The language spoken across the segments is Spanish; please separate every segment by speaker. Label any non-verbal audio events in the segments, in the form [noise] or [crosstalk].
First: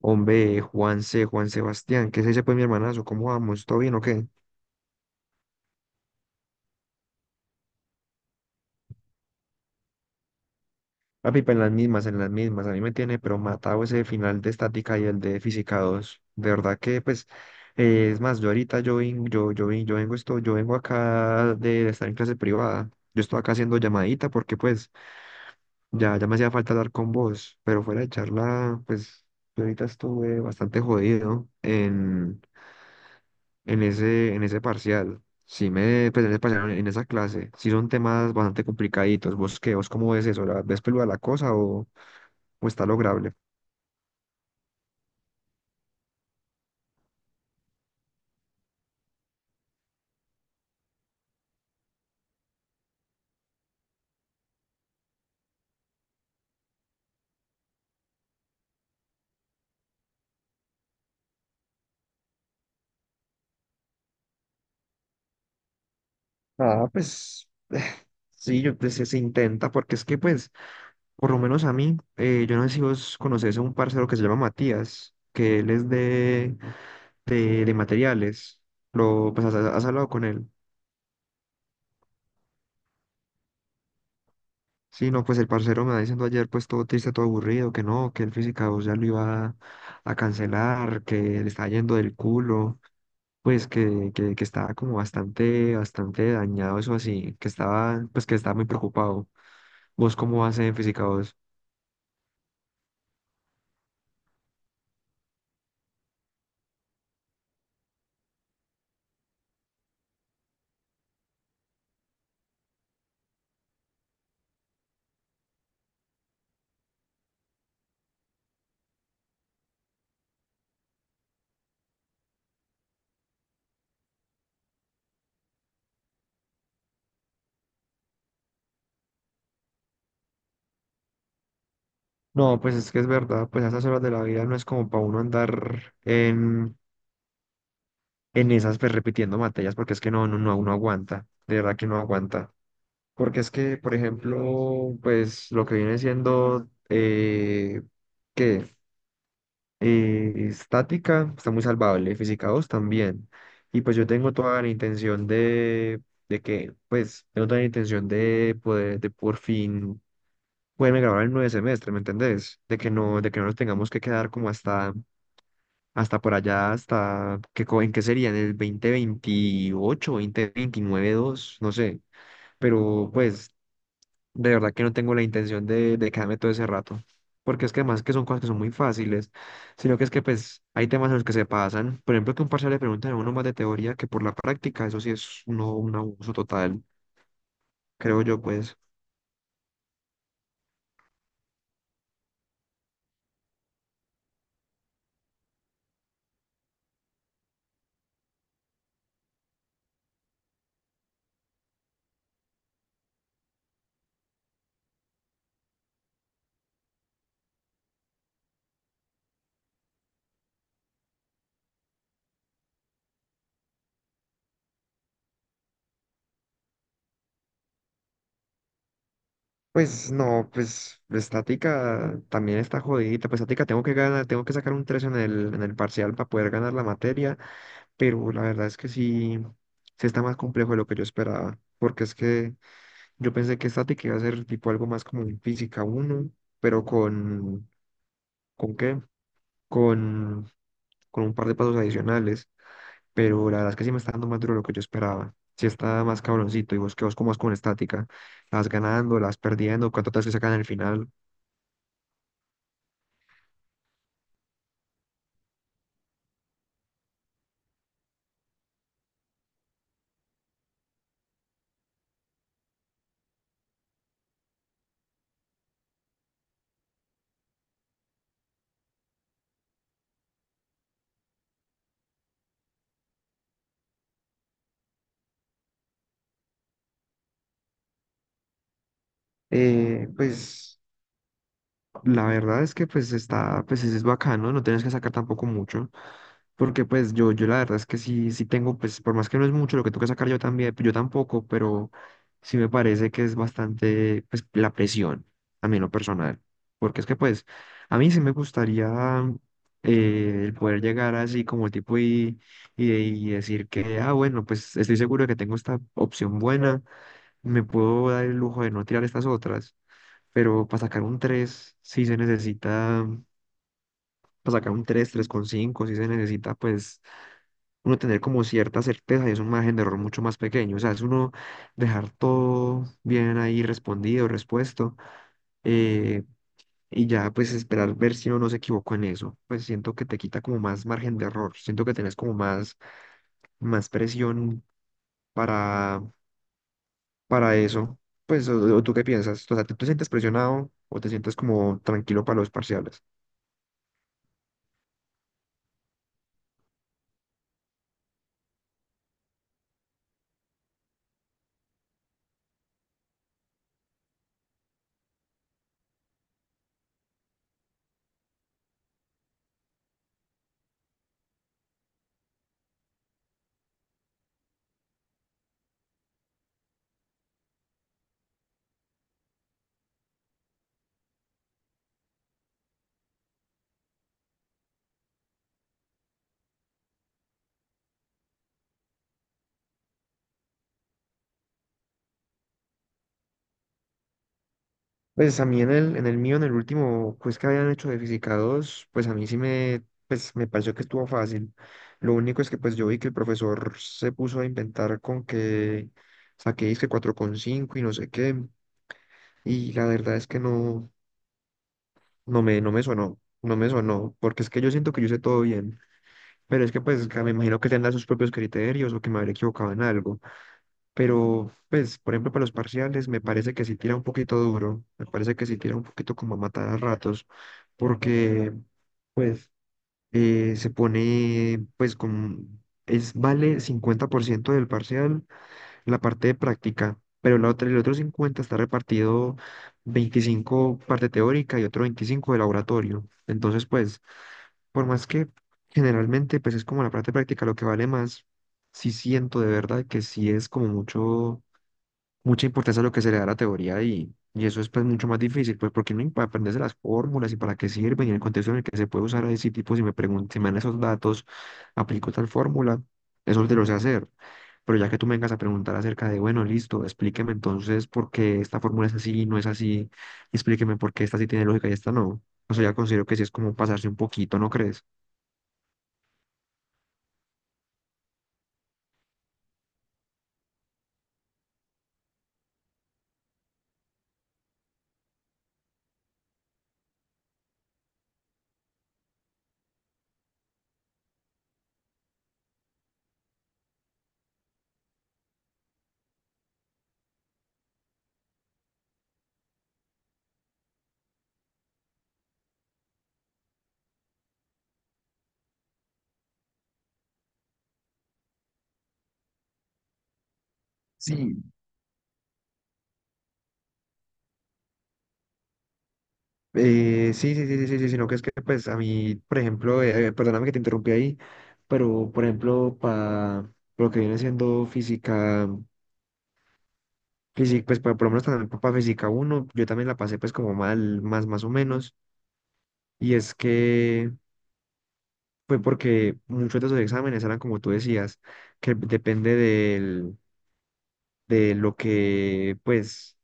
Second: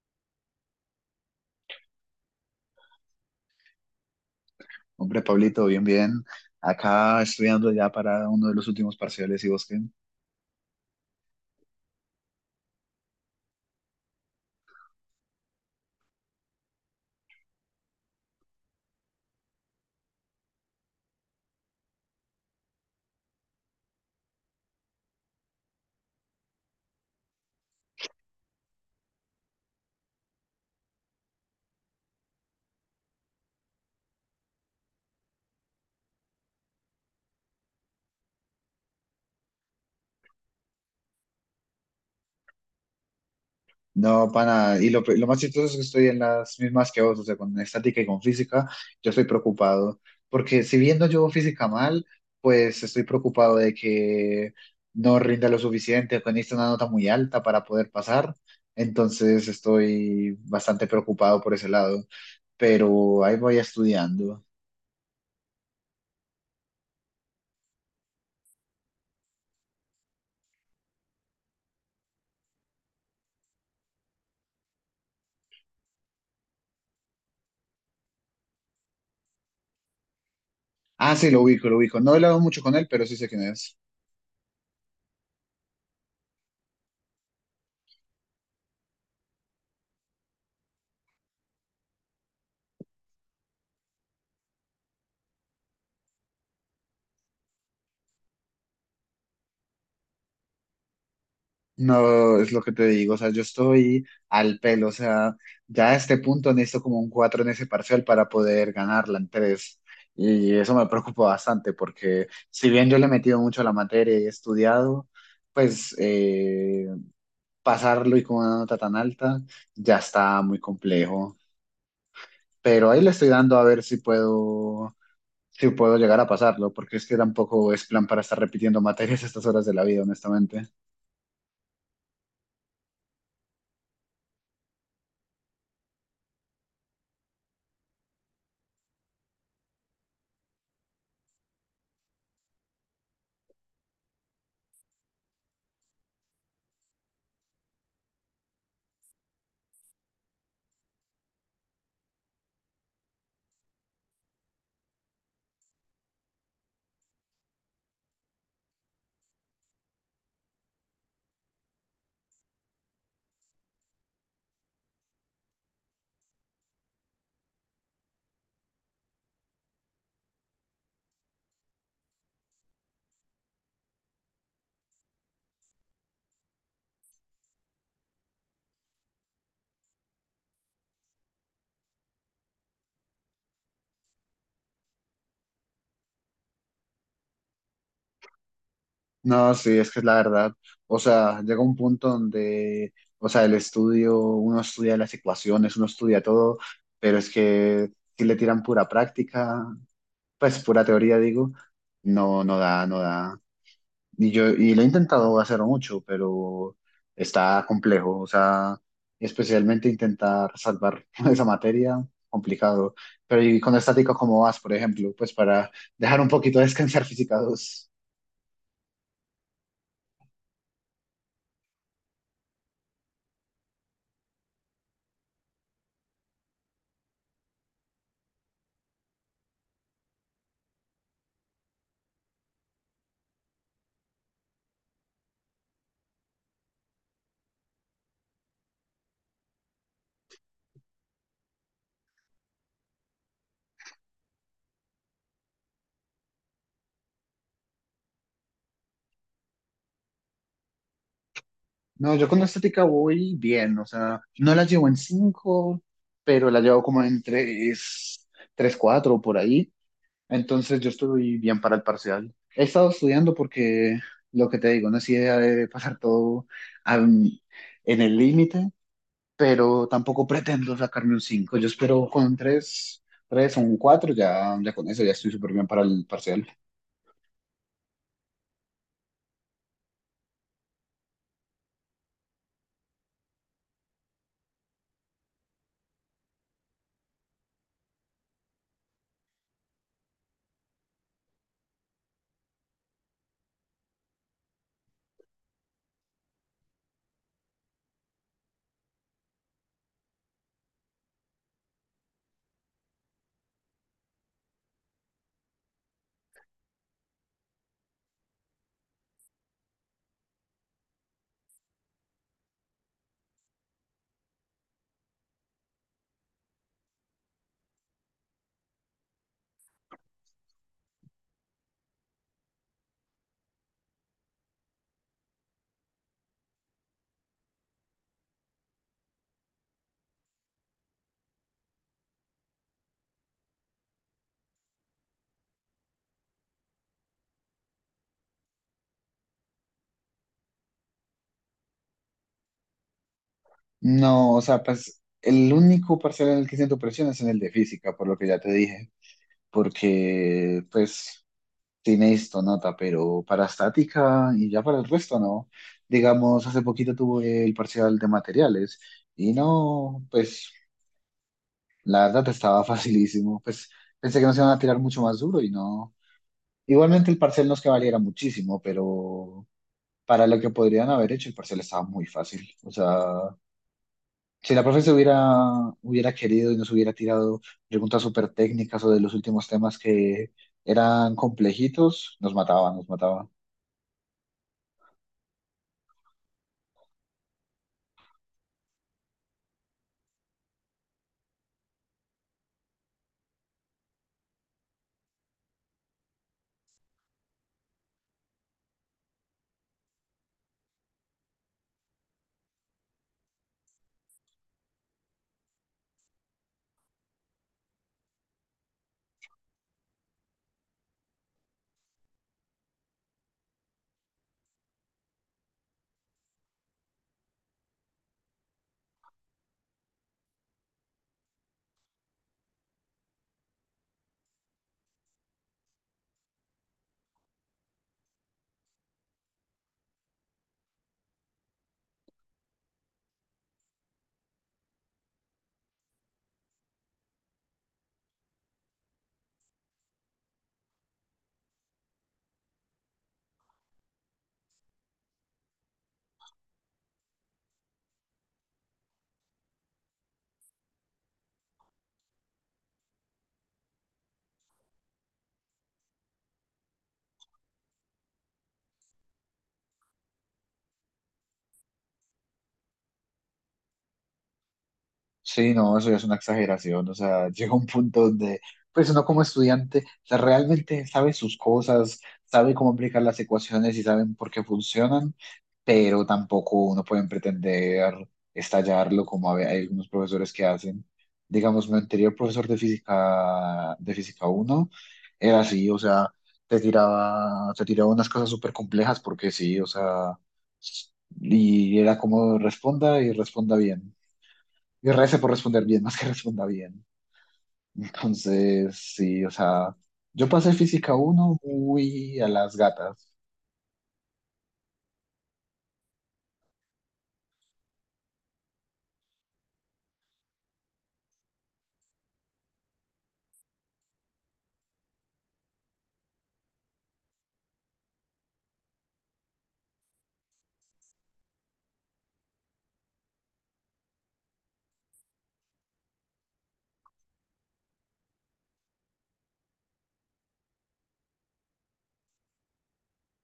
Speaker 1: Hombre, Juanse, Juan Sebastián, ¿qué se dice pues mi hermanazo? ¿Cómo vamos? ¿Todo bien o qué?
Speaker 2: Hombre, Pablito, bien, bien. Acá estudiando ya para uno de los últimos parciales y vos qué.
Speaker 1: Papi, pues en las mismas, en las mismas. A mí me tiene pero matado ese final de estática y el de física 2. De verdad que pues, es más, yo ahorita yo, vin- yo vengo esto, yo vengo acá de estar en clase privada. Yo estoy acá haciendo llamadita porque pues ya me hacía falta hablar con vos, pero fuera de charla, pues yo ahorita estuve bastante jodido en ese parcial. Pues, en ese parcial, en esa clase, sí son temas bastante complicaditos. ¿Vos qué? ¿Vos cómo ves eso? Ves peluda la cosa o, está lograble?
Speaker 2: No, pana, y lo más chistoso es que estoy en las mismas que vos, o sea, con estática y con física, yo estoy preocupado, porque si bien no llevo física mal, pues estoy preocupado de que no rinda lo suficiente, que necesito una nota muy alta para poder pasar, entonces estoy bastante preocupado por ese lado, pero ahí voy estudiando.
Speaker 1: Ah, pues [sighs] sí, pues, se intenta, porque es que pues, por lo menos a mí, yo no sé si vos conocés a un parcero que se llama Matías, que él es de materiales. Pues has hablado con él.
Speaker 2: Ah, sí, lo ubico, lo ubico. No he hablado mucho con él, pero sí sé quién es.
Speaker 1: Sí, no, pues el parcero me va diciendo ayer, pues todo triste, todo aburrido, que no, que el física 2 ya lo iba a cancelar, que le está yendo del culo, pues que estaba como bastante, bastante dañado, eso así, pues que estaba muy preocupado. ¿Vos cómo vas en física 2?
Speaker 2: No, es lo que te digo, o sea, yo estoy al pelo, o sea, ya a este punto necesito como un 4 en ese parcial para poder ganarla en tres. Y eso me preocupa bastante porque si bien yo le he metido mucho a la materia y he estudiado, pues pasarlo y con una nota tan alta ya está muy complejo. Pero ahí le estoy dando a ver si puedo, si puedo llegar a pasarlo, porque es que tampoco es plan para estar repitiendo materias a estas horas de la vida, honestamente.
Speaker 1: No, pues es que es verdad, pues a esas horas de la vida no es como para uno andar en, pues repitiendo materias, porque es que no, no, no, uno aguanta, de verdad que no aguanta. Porque es que, por ejemplo, pues lo que viene siendo qué estática está muy salvable, física 2 también. Y pues yo tengo toda la intención de que, pues, tengo toda la intención de poder, de por fin poderme grabar el nueve semestre, ¿me entendés? De que no nos tengamos que quedar como hasta por allá, ¿en qué sería? En el 2028, veintinueve dos no sé pero pues de verdad que no tengo la intención de quedarme todo ese rato, porque es que además que son cosas que son muy fáciles, sino que es que pues hay temas en los que se pasan, por ejemplo que un parcial le preguntan a uno más de teoría que por la práctica, eso sí es un abuso total, creo yo pues.
Speaker 2: No, sí, es que es la verdad. O sea, llega un punto donde, o sea, el estudio, uno estudia las ecuaciones, uno estudia todo, pero es que si le tiran pura práctica, pues pura teoría, digo, no, no da, no da. Y yo, y lo he intentado hacer mucho, pero está complejo. O sea, especialmente intentar salvar [laughs] esa materia, complicado. Pero y con estática, ¿cómo vas, por ejemplo? Pues para dejar un poquito descansar física 2.
Speaker 1: Pues no, pues estática también está jodidita, pues estática tengo que ganar, tengo que sacar un 3 en el parcial para poder ganar la materia, pero la verdad es que sí está más complejo de lo que yo esperaba, porque es que... Yo pensé que estática iba a ser tipo algo más como en física uno pero ¿con qué? Con, con un par de pasos adicionales. Pero la verdad es que sí me está dando más duro de lo que yo esperaba. Sí está más cabroncito. Y ¿vos como vas con estática? ¿Las ganando, las perdiendo, cuánto te que sacan al final?
Speaker 2: No, yo con la estética voy bien, o sea, no la llevo en 5, pero la llevo como en 3, 3 4 por ahí. Entonces yo estoy bien para el parcial. He estado estudiando porque, lo que te digo, no es idea de pasar todo am, en el límite, pero tampoco pretendo sacarme un 5. Yo espero con 3, 3 o un 4, ya, ya con eso ya estoy súper bien para el parcial.
Speaker 1: Pues. La verdad es que pues pues es bacano. No, no tienes que sacar tampoco mucho, porque pues yo la verdad es que sí tengo, pues por más que no es mucho lo que tengo que sacar yo también, yo tampoco, pero sí me parece que es bastante, pues la presión, a mí en lo personal, porque es que pues a mí sí me gustaría el poder llegar así como tipo y, y decir que, ah, bueno, pues estoy seguro de que tengo esta opción buena, me puedo dar el lujo de no tirar estas otras, pero para sacar un 3 sí se necesita, para sacar un 3, cinco sí se necesita, pues, uno tener como cierta certeza y es un margen de error mucho más pequeño. O sea, es uno dejar todo bien ahí respondido, respuesto, eh, y ya, pues, esperar ver si uno no se equivocó en eso. Pues siento que te quita como más margen de error, siento que tenés como más presión. para para eso? Pues, o ¿tú qué piensas? O sea, ¿tú te sientes presionado o te sientes como tranquilo para los parciales?
Speaker 2: No, o sea, pues el único parcial en el que siento presión es en el de física, por lo que ya te dije. Porque pues sí necesito nota, pero para estática y ya para el resto no. Digamos, hace poquito tuve el parcial de materiales y no, pues la verdad estaba [laughs] facilísimo, pues pensé que nos iban a tirar mucho más duro y no. Igualmente el parcial no es que valiera muchísimo, pero para lo que podrían haber hecho el parcial estaba muy fácil, o sea, si la profe hubiera querido y nos hubiera tirado preguntas súper técnicas o de los últimos temas que eran complejitos, nos mataba, nos mataba.
Speaker 1: Pues a mí en el mío, en el último quiz que habían hecho de Física 2, pues a mí sí me, pues me pareció que estuvo fácil. Lo único es que pues yo vi que el profesor se puso a inventar con que saqué disque 4,5 y no sé qué. Y la verdad es que no, no me sonó, porque es que yo siento que yo hice todo bien, pero es que pues que me imagino que tendrá sus propios criterios o que me habré equivocado en algo, pero pues por ejemplo para los parciales me parece que sí tira un poquito duro, me parece que sí tira un poquito como a matar a ratos, porque pues se pone pues es vale 50% del parcial la parte de práctica, pero la otra, el otro 50 está repartido 25 parte teórica y otro 25 de laboratorio. Entonces, pues, por más que generalmente, pues es como la parte práctica lo que vale más, sí siento de verdad que sí es como mucho mucha importancia a lo que se le da a la teoría y eso es pues mucho más difícil, pues porque no para aprenderse las fórmulas y para qué sirven y en el contexto en el que se puede usar a ese tipo, si me preguntan, si me dan esos datos, aplico tal fórmula, eso te lo sé hacer. Pero ya que tú me vengas a preguntar acerca de, bueno, listo, explíqueme entonces por qué esta fórmula es así y no es así, explíqueme por qué esta sí tiene lógica y esta no. O sea, ya considero que sí es como pasarse un poquito, ¿no crees?
Speaker 2: Sí, no, eso ya es una exageración, o sea, [laughs] llega un punto donde, pues uno como estudiante, o sea, realmente sabe sus cosas, sabe cómo aplicar las ecuaciones y saben por qué funcionan, pero tampoco uno puede pretender estallarlo como hay algunos profesores que hacen. Digamos, mi anterior profesor de física, de física 1, era así, o sea, te tiraba unas cosas súper complejas porque sí, o sea, y era como responda y responda bien. Y rece por responder bien, [laughs] más que responda bien. Entonces, sí, o sea, yo pasé física
Speaker 1: Sí,
Speaker 2: uno muy a las gatas.
Speaker 1: Sí, sí, sí, sí, sí, sí, sino que es que, pues, a mí, por ejemplo, perdóname que te interrumpí ahí, pero, por ejemplo, para lo que viene siendo física, pues, por lo menos también para física uno yo también la pasé, pues, como mal, más o menos, y es que fue porque muchos de esos exámenes eran, como tú decías, que de lo que, pues,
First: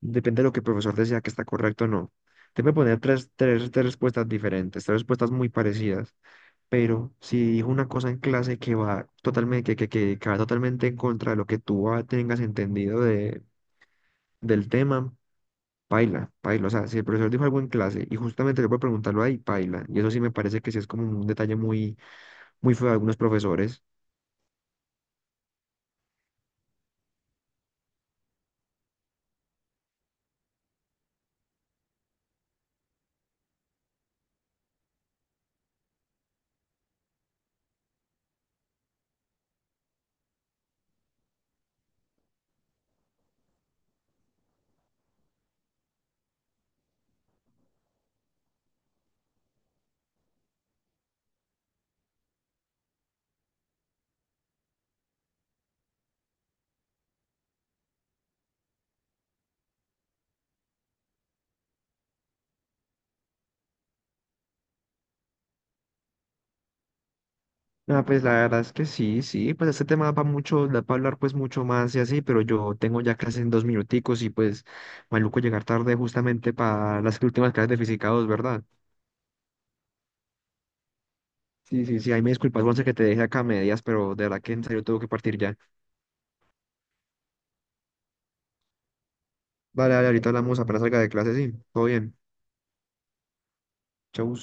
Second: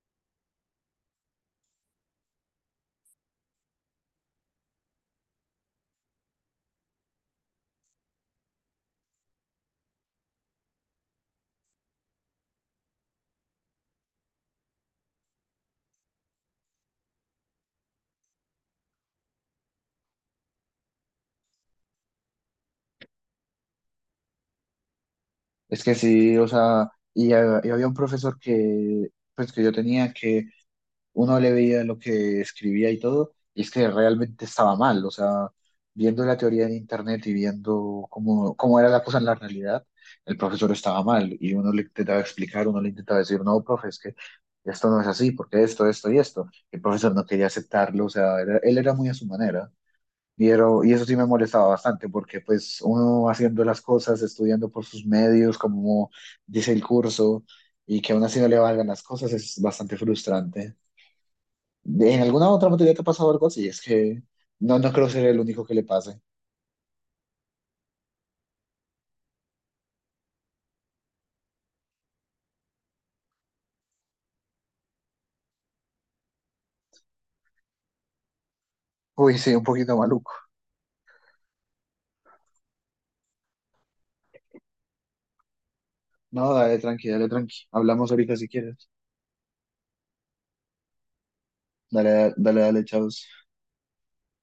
Speaker 1: depende de lo que el profesor decía que está correcto o no. Te voy a poner tres respuestas diferentes, tres respuestas muy parecidas, pero si dijo una cosa en clase que va totalmente, que va totalmente en contra de lo que tú tengas entendido del tema, paila, paila. O sea, si el profesor dijo algo en clase y justamente yo puedo preguntarlo ahí, paila. Y eso sí me parece que sí es como un detalle muy, muy feo de algunos profesores.
Speaker 2: Es que sí, o sea, y había un profesor que, pues, que yo tenía que uno le veía lo que escribía y todo, y es que realmente estaba mal, o sea, viendo la teoría en internet y viendo cómo era la cosa en la realidad, el profesor estaba mal, y uno le intentaba explicar, uno le intentaba decir, no, profe, es que esto no es así, porque esto y esto. El profesor no quería aceptarlo, o sea, él era muy a su manera. Y, y eso sí me molestaba bastante porque pues uno haciendo las cosas, estudiando por sus medios, como dice el curso, y que aún así no le valgan las cosas, es bastante frustrante. ¿En alguna otra materia te ha pasado algo así? Es que no, no creo ser el único que le pase.
Speaker 1: Ah, pues la verdad es que sí, sí, pues este tema va mucho, da para hablar pues mucho más y así, pero yo tengo ya clases en dos minuticos y pues maluco llegar tarde justamente para las [laughs] últimas clases de física 2, ¿verdad?
Speaker 2: Uy, sí, un poquito maluco.
Speaker 1: Sí, sí, sí, ahí me disculpas, Juanse, que te dejé acá a medias, pero de verdad que en serio tengo que partir ya.
Speaker 2: No, dale, tranqui, dale, tranqui. Hablamos ahorita si quieres.
Speaker 1: Vale, vale, ahorita hablamos apenas salga de clase, sí. Todo bien.
Speaker 2: Dale, dale, dale, chao.
Speaker 1: Chau.